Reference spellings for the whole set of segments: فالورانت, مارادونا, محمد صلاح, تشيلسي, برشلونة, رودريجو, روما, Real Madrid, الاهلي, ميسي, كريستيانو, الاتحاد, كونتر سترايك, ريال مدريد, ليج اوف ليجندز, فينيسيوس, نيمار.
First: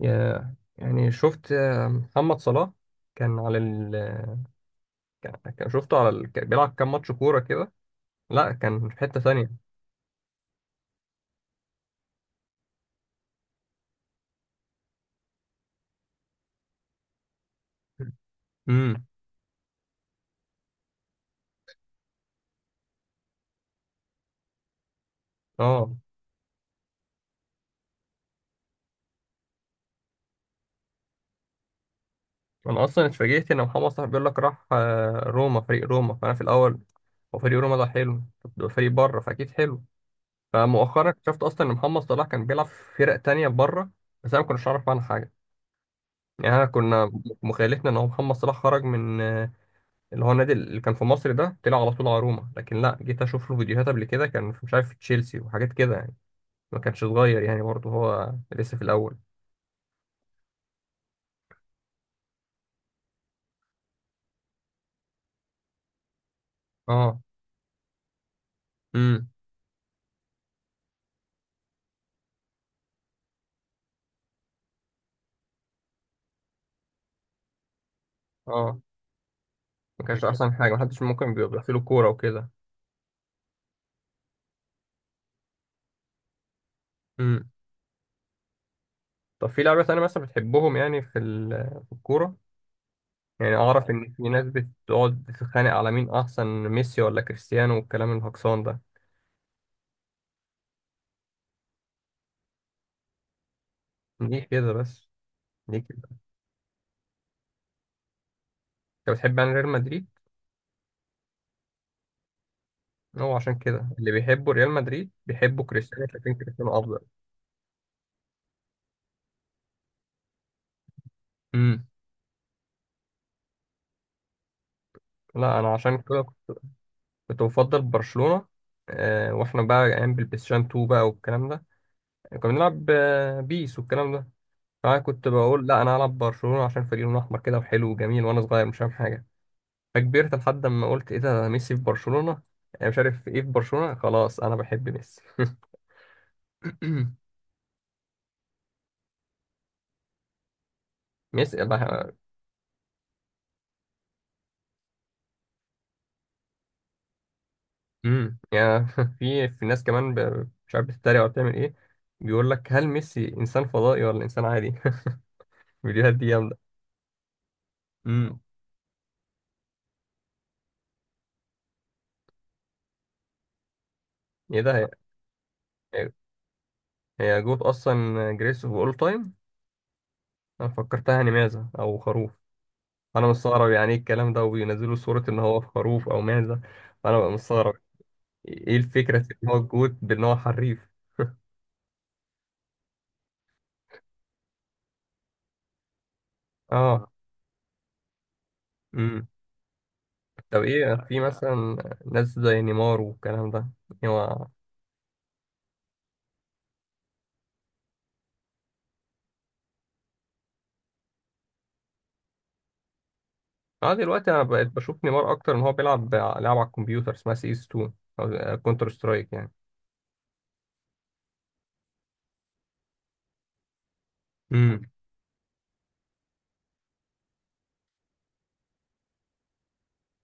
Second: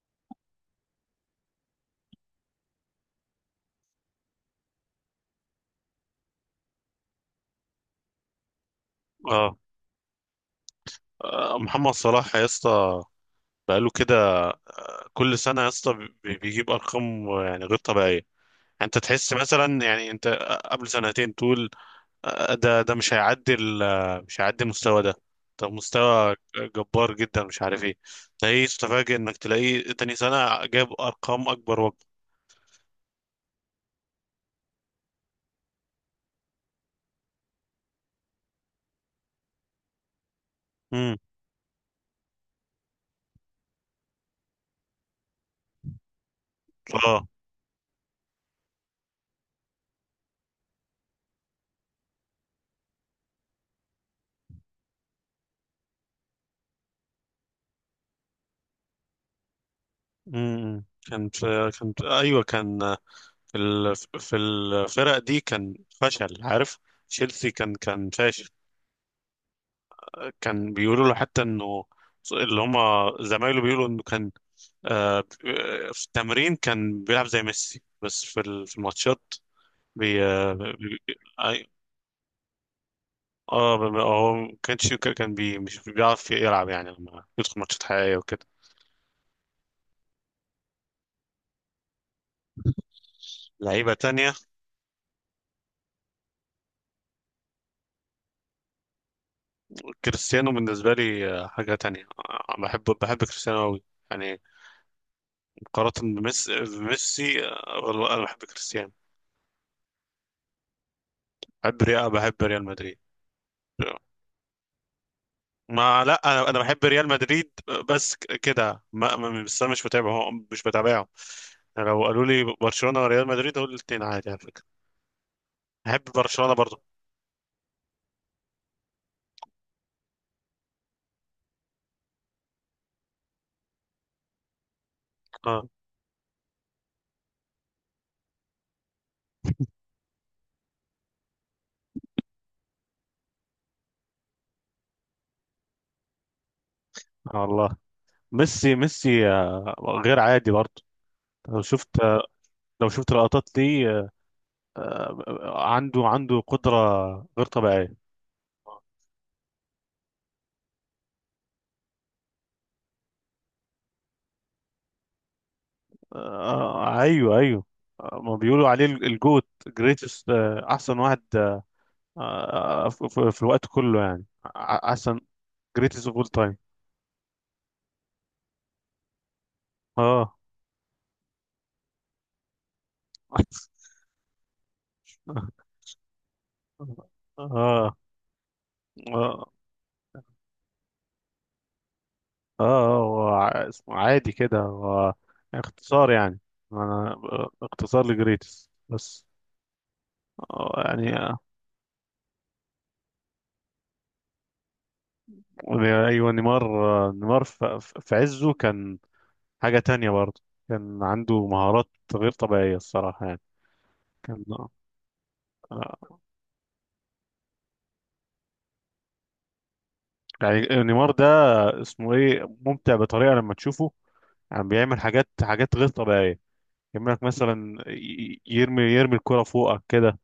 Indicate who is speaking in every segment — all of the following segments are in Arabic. Speaker 1: يعني شفت، محمد صلاح كان على ال شفته على ال كان بيلعب كام ماتش كورة كده. لا، كان في حتة ثانية.
Speaker 2: اه. محمد صلاح يا اسطى، بقاله كده كل سنه يا اسطى، بيجيب ارقام يعني غير طبيعيه، يعني. انت
Speaker 1: امم
Speaker 2: تحس مثلا، يعني انت قبل سنتين تقول: ده مش هيعدي مش هيعدي المستوى ده، ده
Speaker 1: اه.
Speaker 2: مستوى جبار جدا، مش عارف ايه. تلاقيه، تفاجئ انك تلاقيه تاني سنه جاب ارقام اكبر وأكبر.
Speaker 1: انا اصلا اتفاجئت ان محمد صلاح بيقول لك راح روما، فريق روما، فانا في الاول. هو فريق روما ده حلو؟ طب ده فريق بره، فاكيد حلو. فمؤخرا
Speaker 2: امم.
Speaker 1: اكتشفت اصلا ان محمد صلاح كان بيلعب في فرق تانية بره. بس انا ما كنتش اعرف عنها حاجة. يعني انا كنا
Speaker 2: اه.
Speaker 1: مخيلتنا ان هو محمد صلاح خرج من، اللي هو النادي اللي كان في مصر ده، طلع على طول على روما. لكن لا، جيت اشوف له فيديوهات قبل كده كان في- مش عارف، في تشيلسي وحاجات كده يعني. ما كانش صغير يعني برضه، هو لسه في الاول.
Speaker 2: كان في ايوه، كان في الفرق دي كان فشل، عارف.
Speaker 1: اه.
Speaker 2: تشيلسي كان فاشل.
Speaker 1: امم
Speaker 2: كان بيقولوا له حتى انه، اللي هم زمايله بيقولوا انه كان آه، في التمرين كان بيلعب زي ميسي، بس في
Speaker 1: اه.
Speaker 2: الماتشات
Speaker 1: ما
Speaker 2: بي
Speaker 1: كانش احسن
Speaker 2: اه
Speaker 1: حاجه،
Speaker 2: بي-
Speaker 1: محدش ممكن بيبقى
Speaker 2: أي-
Speaker 1: في له كوره وكده.
Speaker 2: هو ما كانش، كان مش بيعرف يلعب يعني لما
Speaker 1: امم
Speaker 2: يدخل ماتشات حقيقية وكده.
Speaker 1: طب في لعيبه تانية مثلا بتحبهم، يعني في ال- في الكوره؟ يعني اعرف
Speaker 2: لعيبة
Speaker 1: ان في
Speaker 2: تانية:
Speaker 1: ناس بتقعد تتخانق على مين احسن، ميسي ولا كريستيانو والكلام الهكسان ده.
Speaker 2: كريستيانو بالنسبة لي حاجة تانية، بحب كريستيانو أوي يعني،
Speaker 1: ليه كده بس؟ ليه كده؟
Speaker 2: مقارنة بميسي، والله أنا بحب كريستيانو.
Speaker 1: انت بتحب يعني ريال مدريد؟
Speaker 2: بحب ريال مدريد.
Speaker 1: هو عشان كده اللي بيحبوا ريال مدريد بيحبوا
Speaker 2: ما
Speaker 1: كريستيانو،
Speaker 2: لا،
Speaker 1: شايفين
Speaker 2: انا
Speaker 1: كريستيانو
Speaker 2: بحب
Speaker 1: افضل.
Speaker 2: ريال مدريد بس، كده بس انا مش متابعه، هو مش بتابعه.
Speaker 1: امم
Speaker 2: لو قالوا لي برشلونة وريال مدريد، اقول الاثنين عادي على فكرة،
Speaker 1: لا، انا عشان
Speaker 2: بحب
Speaker 1: كده
Speaker 2: برشلونة برضو.
Speaker 1: كنت بفضل برشلونة. واحنا بقى ايام بالبلايستيشن 2 بقى والكلام ده، كنا بنلعب بيس والكلام ده. فانا كنت
Speaker 2: اه.
Speaker 1: بقول لا، انا هلعب برشلونة عشان فريق لونه احمر كده وحلو وجميل، وانا صغير مش فاهم حاجة. فكبرت لحد ما قلت ايه ده، ميسي في برشلونة؟ أنا مش عارف ايه في برشلونة، خلاص انا بحب ميسي.
Speaker 2: آه والله، ميسي غير عادي برضو. لو
Speaker 1: ميسي
Speaker 2: شفت
Speaker 1: بح-
Speaker 2: لو شفت لقطات ليه، عنده قدرة غير طبيعية.
Speaker 1: يعني في في ناس كمان ب- مش عارف بتتريق ولا بتعمل ايه، بيقول لك هل ميسي انسان فضائي ولا انسان عادي. الفيديوهات دي جامدة.
Speaker 2: آه ايوه ايوه. ما
Speaker 1: امم
Speaker 2: بيقولوا عليه الجوت جريتست، احسن واحد، في الوقت كله يعني،
Speaker 1: ايه ده؟
Speaker 2: احسن. جريتست
Speaker 1: أيوة.
Speaker 2: اوف اول تايم.
Speaker 1: هي جوت اصلا، جريس باول تايم.
Speaker 2: اه.
Speaker 1: انا فكرتها يعني معزه او خروف. انا مستغرب يعني ايه الكلام ده، وبينزلوا صوره ان هو في خروف او معزه. فانا بقى مستغرب
Speaker 2: اه.
Speaker 1: ايه الفكره في ان
Speaker 2: اه.
Speaker 1: هو الجوت، بان هو حريف.
Speaker 2: اه. هو اسمه عادي كده، هو اختصار يعني.
Speaker 1: اه.
Speaker 2: انا، اختصار لجريتس
Speaker 1: امم
Speaker 2: بس.
Speaker 1: طب ايه،
Speaker 2: يعني
Speaker 1: في مثلا ناس زي نيمار والكلام ده؟ هو
Speaker 2: ايوه نيمار. نيمار في عزه كان حاجة تانية برضه، كان عنده مهارات غير طبيعية الصراحة يعني.
Speaker 1: اه، دلوقتي انا
Speaker 2: كان
Speaker 1: بقيت بشوف نيمار اكتر ان هو بيلعب
Speaker 2: آه،
Speaker 1: ع- لعب على الكمبيوتر اسمها سي اس 2، او كونتر سترايك يعني.
Speaker 2: يعني نيمار ده، اسمه ايه، ممتع بطريقة لما تشوفه، يعني
Speaker 1: امم
Speaker 2: بيعمل حاجات غير طبيعية، يعمل لك مثلا يرمي الكرة فوقك كده.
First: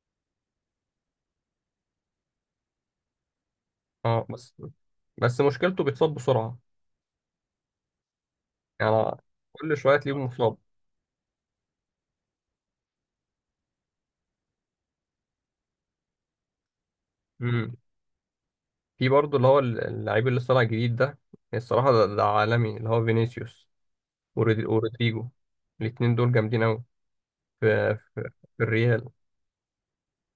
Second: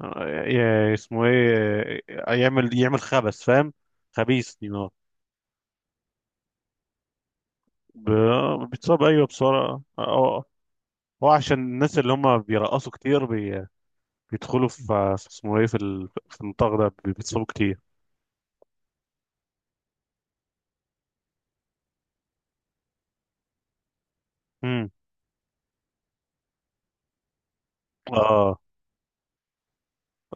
Speaker 2: اسمه ايه، يعمل خبث فاهم.
Speaker 1: اه. بس
Speaker 2: خبيث دي نار.
Speaker 1: بس مشكلته بيتصاب بسرعه.
Speaker 2: بيتصاب،
Speaker 1: يعني
Speaker 2: ايوه
Speaker 1: كل
Speaker 2: بسرعه
Speaker 1: شويه
Speaker 2: اه.
Speaker 1: تلاقيه
Speaker 2: آه.
Speaker 1: مصاب.
Speaker 2: هو عشان الناس اللي هم بيرقصوا كتير بيدخلوا في، في اسمه ايه، في، في النطاق ده بيتصابوا كتير.
Speaker 1: في برضه اللي هو اللعيب اللي لسه طالع جديد ده يعني، الصراحة ده عالمي، اللي هو فينيسيوس، ورودي-
Speaker 2: امم.
Speaker 1: ورودريجو. الاتنين دول جامدين أوي. في, في,
Speaker 2: اه.
Speaker 1: في الريال.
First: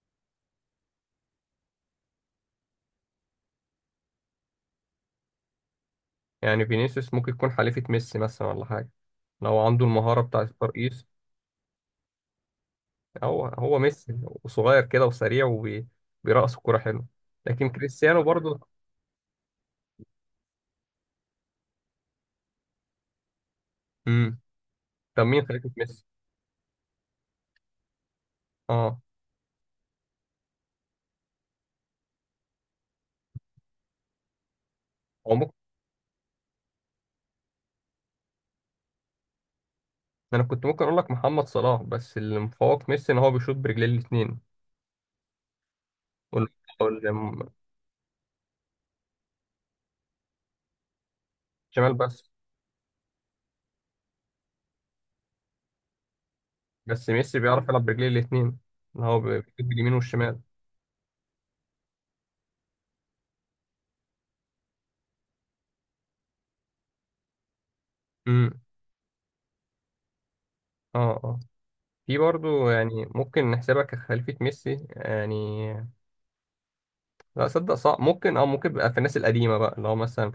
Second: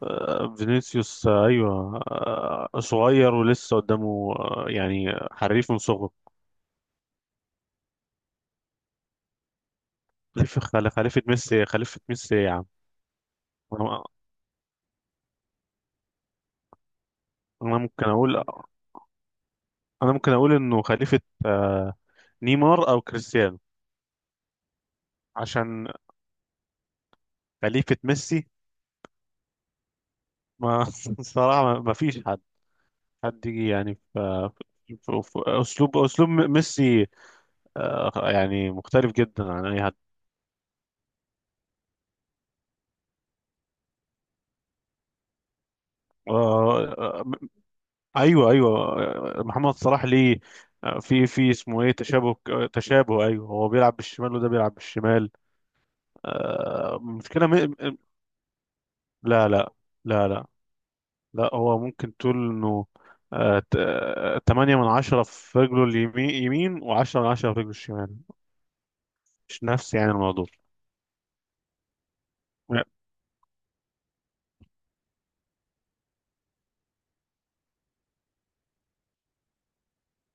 Speaker 2: فينيسيوس، ايوه صغير ولسه قدامه، يعني حريف من صغره.
Speaker 1: يعني فينيسيوس ممكن يكون حليفة ميسي مثلا ولا حاجة، لو عنده المهارة بتاعة
Speaker 2: خليفه
Speaker 1: الترقيص.
Speaker 2: خليفه ميسي، خليفه ميسي يا عم.
Speaker 1: هو هو
Speaker 2: انا،
Speaker 1: ميسي، وصغير كده وسريع وبيرقص الكورة حلو. لكن
Speaker 2: ممكن
Speaker 1: كريستيانو
Speaker 2: اقول،
Speaker 1: برضه.
Speaker 2: انه خليفه آه، نيمار او كريستيانو.
Speaker 1: امم طب مين خليفة
Speaker 2: عشان
Speaker 1: ميسي؟
Speaker 2: خليفة ميسي،
Speaker 1: اه.
Speaker 2: ما، الصراحة ما فيش حد، حد يجي يعني في
Speaker 1: هو
Speaker 2: في
Speaker 1: ممكن،
Speaker 2: أسلوب ميسي، يعني مختلف جدا عن أي حد.
Speaker 1: أنا كنت ممكن أقول لك محمد صلاح، بس اللي مفوق ميسي إن هو بيشوط برجليه الاتنين، وال-
Speaker 2: آه، آه،
Speaker 1: والشمال.
Speaker 2: أيوه أيوه. محمد صلاح ليه في اسمه ايه
Speaker 1: بس
Speaker 2: تشابه، تشابه، ايوه، هو بيلعب بالشمال وده بيلعب بالشمال.
Speaker 1: بس ميسي
Speaker 2: مشكلة
Speaker 1: بيعرف يلعب برجليه الاتنين، إن هو
Speaker 2: لا
Speaker 1: بيجيب
Speaker 2: لا،
Speaker 1: اليمين
Speaker 2: لا
Speaker 1: والشمال.
Speaker 2: لا. لا، هو ممكن تقول انه 8/10 في رجله اليمين يمين، وعشرة من عشرة في رجله الشمال.
Speaker 1: امم
Speaker 2: مش نفسي يعني الموضوع.
Speaker 1: اه اه. في برضه يعني ممكن نحسبها كخليفة ميسي يعني، لا صدق صعب. ممكن اه ممكن بقى في الناس القديمة بقى، اللي هو مثلا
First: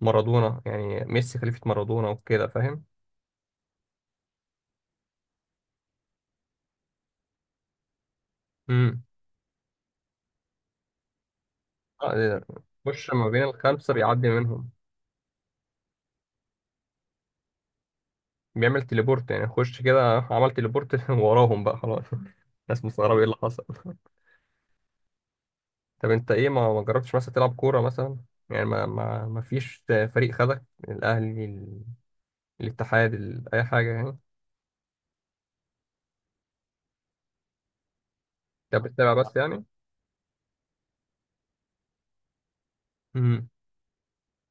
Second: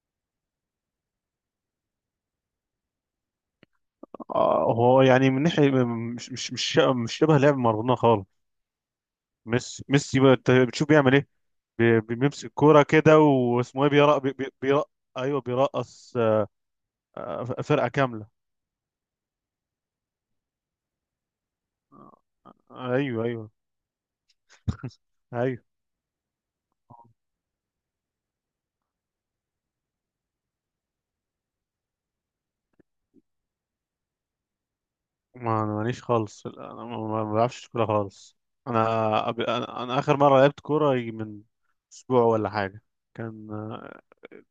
Speaker 1: مارادونا، يعني ميسي خليفة مارادونا وكده فاهم.
Speaker 2: هو يعني من ناحية مش شبه لعب مارادونا خالص.
Speaker 1: امم
Speaker 2: ميسي بقى، انت بتشوف بيعمل ايه؟
Speaker 1: آه، ده-
Speaker 2: بيمسك كورة
Speaker 1: خش
Speaker 2: كده،
Speaker 1: ما بين
Speaker 2: واسمه ايه،
Speaker 1: الخمسة،
Speaker 2: بيرق،
Speaker 1: بيعدي منهم.
Speaker 2: بيرق. ايوه بيرقص فرقة كاملة.
Speaker 1: بيعمل تليبورت يعني، خش كده عمل تليبورت وراهم بقى خلاص.
Speaker 2: آه،
Speaker 1: الناس مستغربة ايه
Speaker 2: ايوه
Speaker 1: اللي
Speaker 2: ايوه
Speaker 1: حصل.
Speaker 2: ايوه.
Speaker 1: طب انت ايه، ما جربتش مثلا تلعب كوره مثلا؟ يعني ما فيش فريق خدك؟ الاهلي، ال- الاتحاد، ال- اي حاجه يعني.
Speaker 2: ما انا ماليش خالص، انا ما بعرفش كورة خالص. انا
Speaker 1: انت بتتابع بس يعني.
Speaker 2: انا اخر مرة لعبت كورة يجي من اسبوع ولا حاجة. كان
Speaker 1: امم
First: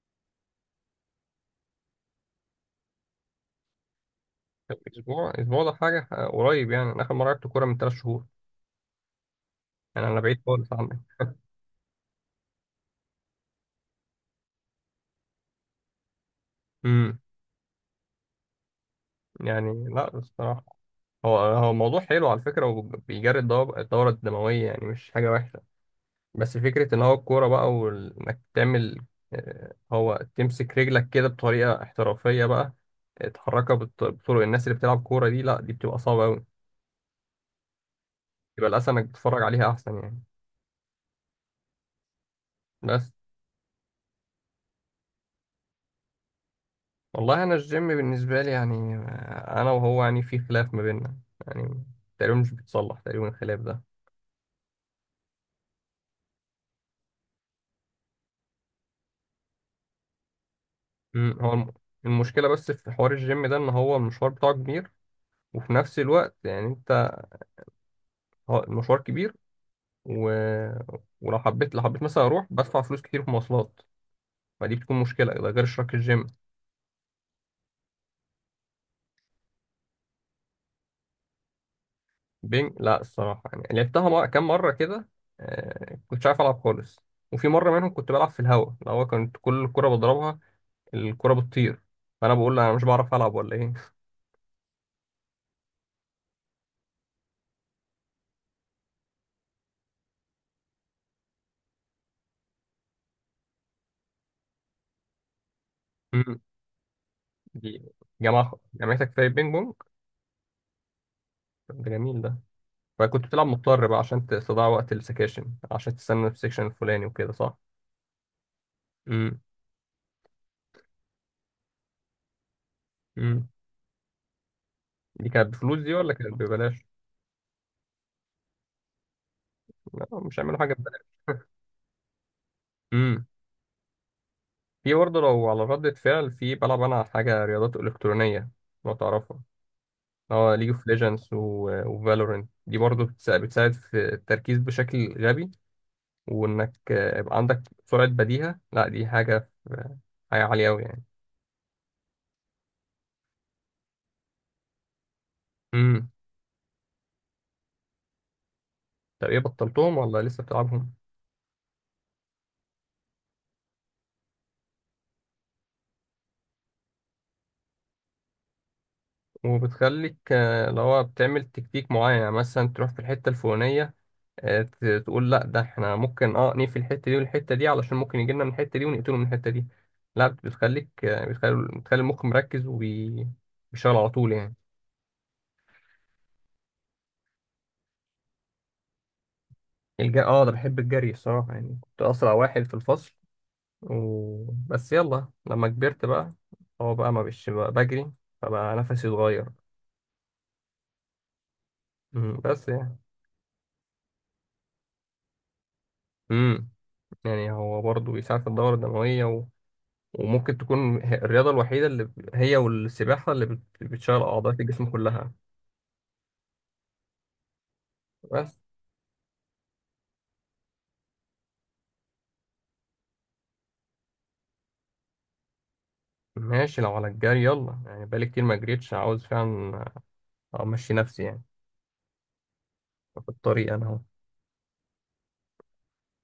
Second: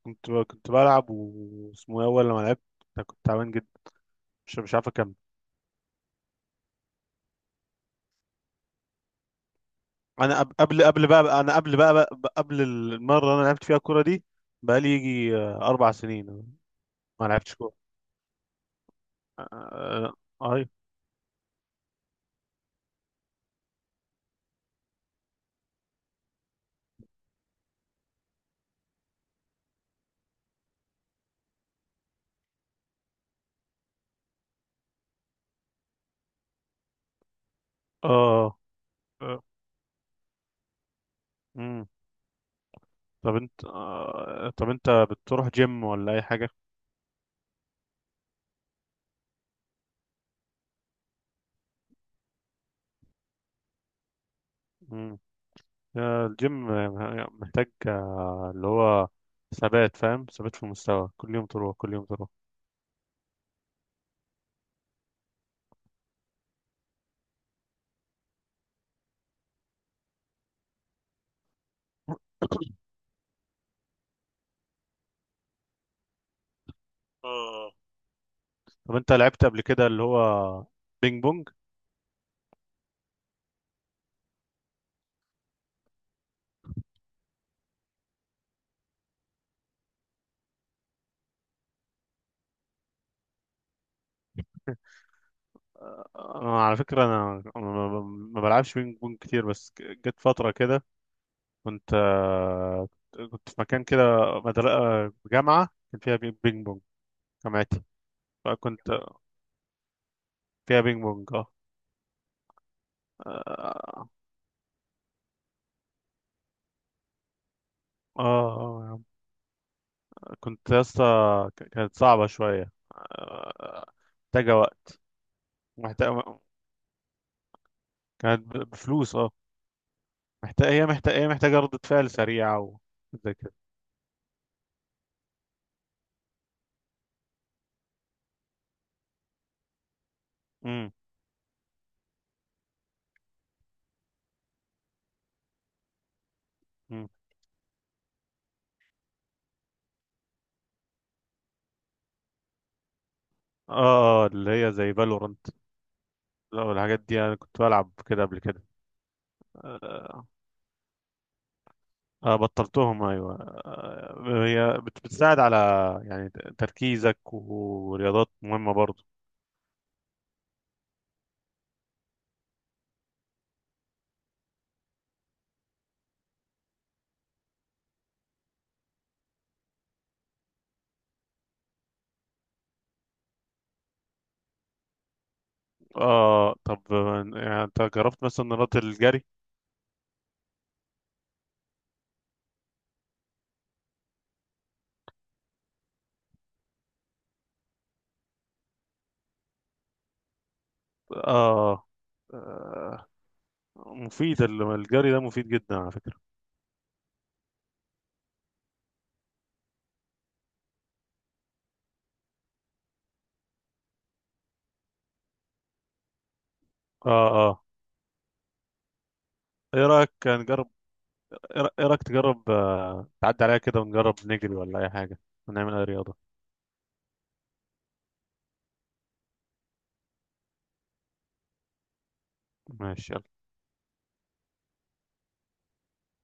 Speaker 2: كنت بلعب، واسمه ايه، اول لما لعبت كنت تعبان جدا، مش
Speaker 1: طب
Speaker 2: عارف اكمل.
Speaker 1: اسبوع، اسبوع ده حاجه قريب. يعني انا اخر مره لعبت كوره من ثلاث شهور، يعني انا
Speaker 2: انا
Speaker 1: بعيد خالص
Speaker 2: قبل
Speaker 1: عنك.
Speaker 2: قبل بقى، انا قبل بقى، بقى قبل المره اللي انا لعبت فيها الكوره دي بقى لي يجي 4 سنين
Speaker 1: امم
Speaker 2: ما لعبتش كوره. آه،
Speaker 1: يعني لا الصراحه.
Speaker 2: اي.
Speaker 1: هو هو موضوع حلو على فكره، وبيجري الدو- الدوره الدمويه، يعني مش حاجه وحشه. بس فكرة إن هو الكورة بقى، وإنك تعمل، هو تمسك رجلك كده بطريقة احترافية بقى، تحركها بالط- بطرق الناس اللي بتلعب كورة، دي لأ دي بتبقى صعبة أوي.
Speaker 2: اه.
Speaker 1: يبقى الأحسن إنك تتفرج
Speaker 2: آه،
Speaker 1: عليها أحسن يعني.
Speaker 2: امم.
Speaker 1: بس
Speaker 2: طب انت طب انت بتروح جيم ولا اي حاجه؟
Speaker 1: والله، أنا الجيم بالنسبة لي يعني، أنا وهو يعني في خلاف ما بيننا. يعني تقريبا مش بيتصلح تقريبا الخلاف ده.
Speaker 2: امم. الجيم محتاج اللي هو ثبات، فاهم، ثبات في المستوى، كل يوم
Speaker 1: هو الم-
Speaker 2: تروح كل يوم تروح.
Speaker 1: المشكلة بس في حوار الجيم ده إن هو المشوار بتاعه كبير، وفي نفس الوقت يعني أنت، هو المشوار كبير، و... ولو حبيت، لو حبيت مثلا اروح بدفع فلوس كتير في مواصلات، فدي بتكون مشكله، ده غير اشتراك الجيم.
Speaker 2: آه. طب انت لعبت قبل كده اللي هو بينج بونج؟
Speaker 1: بينج، لا الصراحه يعني لعبتها، مر... كام مره كده. كنتش عارف العب خالص. وفي مره منهم كنت بلعب في الهوا، اللي هو كنت كل كره بضربها الكره بتطير. فانا بقول لها انا مش بعرف العب ولا ايه.
Speaker 2: على فكرة، أنا ما ما بلعبش بينج بونج كتير، بس جت فترة كده، كنت كنت في مكان كده، مدرسة جامعة كان فيها
Speaker 1: أمم،
Speaker 2: بينج بونج،
Speaker 1: دي
Speaker 2: جامعتي
Speaker 1: جماعه،
Speaker 2: فكنت
Speaker 1: جامعتك في بينج بونج؟
Speaker 2: فيها بينج بونج اه.
Speaker 1: طب ده جميل ده. فكنت بتلعب مضطر بقى
Speaker 2: اه
Speaker 1: عشان تستضيع وقت السكاشن، عشان تستنى في السكشن الفلاني وكده صح.
Speaker 2: اه يا عم.
Speaker 1: امم
Speaker 2: كنت يا اسطى، كانت صعبة شوية
Speaker 1: امم
Speaker 2: محتاجة وقت،
Speaker 1: دي كانت بفلوس دي ولا كانت
Speaker 2: محتاجة
Speaker 1: ببلاش؟
Speaker 2: بفلوس اه،
Speaker 1: لا، مش هيعملوا
Speaker 2: محتاجة،
Speaker 1: حاجة
Speaker 2: هي
Speaker 1: ببلاش.
Speaker 2: محتاجة، هي محتاجة ردة فعل سريعة
Speaker 1: امم
Speaker 2: وزي كده.
Speaker 1: في برضه لو على ردة فعل، في بلعب أنا حاجة رياضات إلكترونية لو تعرفها. اه، ليج اوف
Speaker 2: امم.
Speaker 1: ليجندز وفالورنت، دي برضه بتسا- بتساعد في التركيز بشكل غبي. وإنك
Speaker 2: أمم.
Speaker 1: يبقى عندك سرعة بديهة، لا دي حاجة في- حاجة عالية أوي يعني.
Speaker 2: اه اللي هي زي فالورانت.
Speaker 1: امم
Speaker 2: لا، والحاجات دي انا كنت بلعب كده قبل كده.
Speaker 1: طب ايه، بطلتهم ولا
Speaker 2: آه،
Speaker 1: لسه بتلعبهم؟
Speaker 2: بطلتهم ايوه. آه، هي بتساعد على يعني تركيزك، ورياضات مهمة برضو.
Speaker 1: وبتخليك اللي هو بتعمل تكتيك معين، يعني مثلا تروح في الحتة الفلانية، تقول لا ده احنا ممكن اه نقفل الحته دي والحته دي، علشان ممكن يجي لنا من الحته دي ونقتله من الحته دي. لا، بتخليك بتخلي المخ مركز وبيشتغل على طول يعني.
Speaker 2: اه. طب يعني انت جربت مثلا رياضة الجري؟
Speaker 1: الج- اه، ده بحب الجري الصراحه يعني، كنت اسرع واحد في الفصل. و... بس يلا لما كبرت بقى، هو بقى ما بقتش بقى بجري، فبقى نفسي اتغير.
Speaker 2: اه،
Speaker 1: بس يعني.
Speaker 2: آه، مفيد الجري ده مفيد جدا على فكرة.
Speaker 1: امم يعني هو برضه بيساعد في الدورة الدموية، و... وممكن تكون هي- الرياضة الوحيدة اللي ب- هي والسباحة، اللي بت- بتشغل أعضاء الجسم كلها.
Speaker 2: اه اه.
Speaker 1: بس
Speaker 2: ايه رأيك نجرب؟ ايه إيه رأيك تجرب، آه، تعدي عليها كده ونجرب نجري ولا اي حاجة، ونعمل اي رياضة؟
Speaker 1: ماشي، لو على الجري يلا يعني، بقالي كتير ما جريتش، عاوز فعلا امشي، نفسي يعني.
Speaker 2: ماشي.
Speaker 1: في الطريق انا اهو.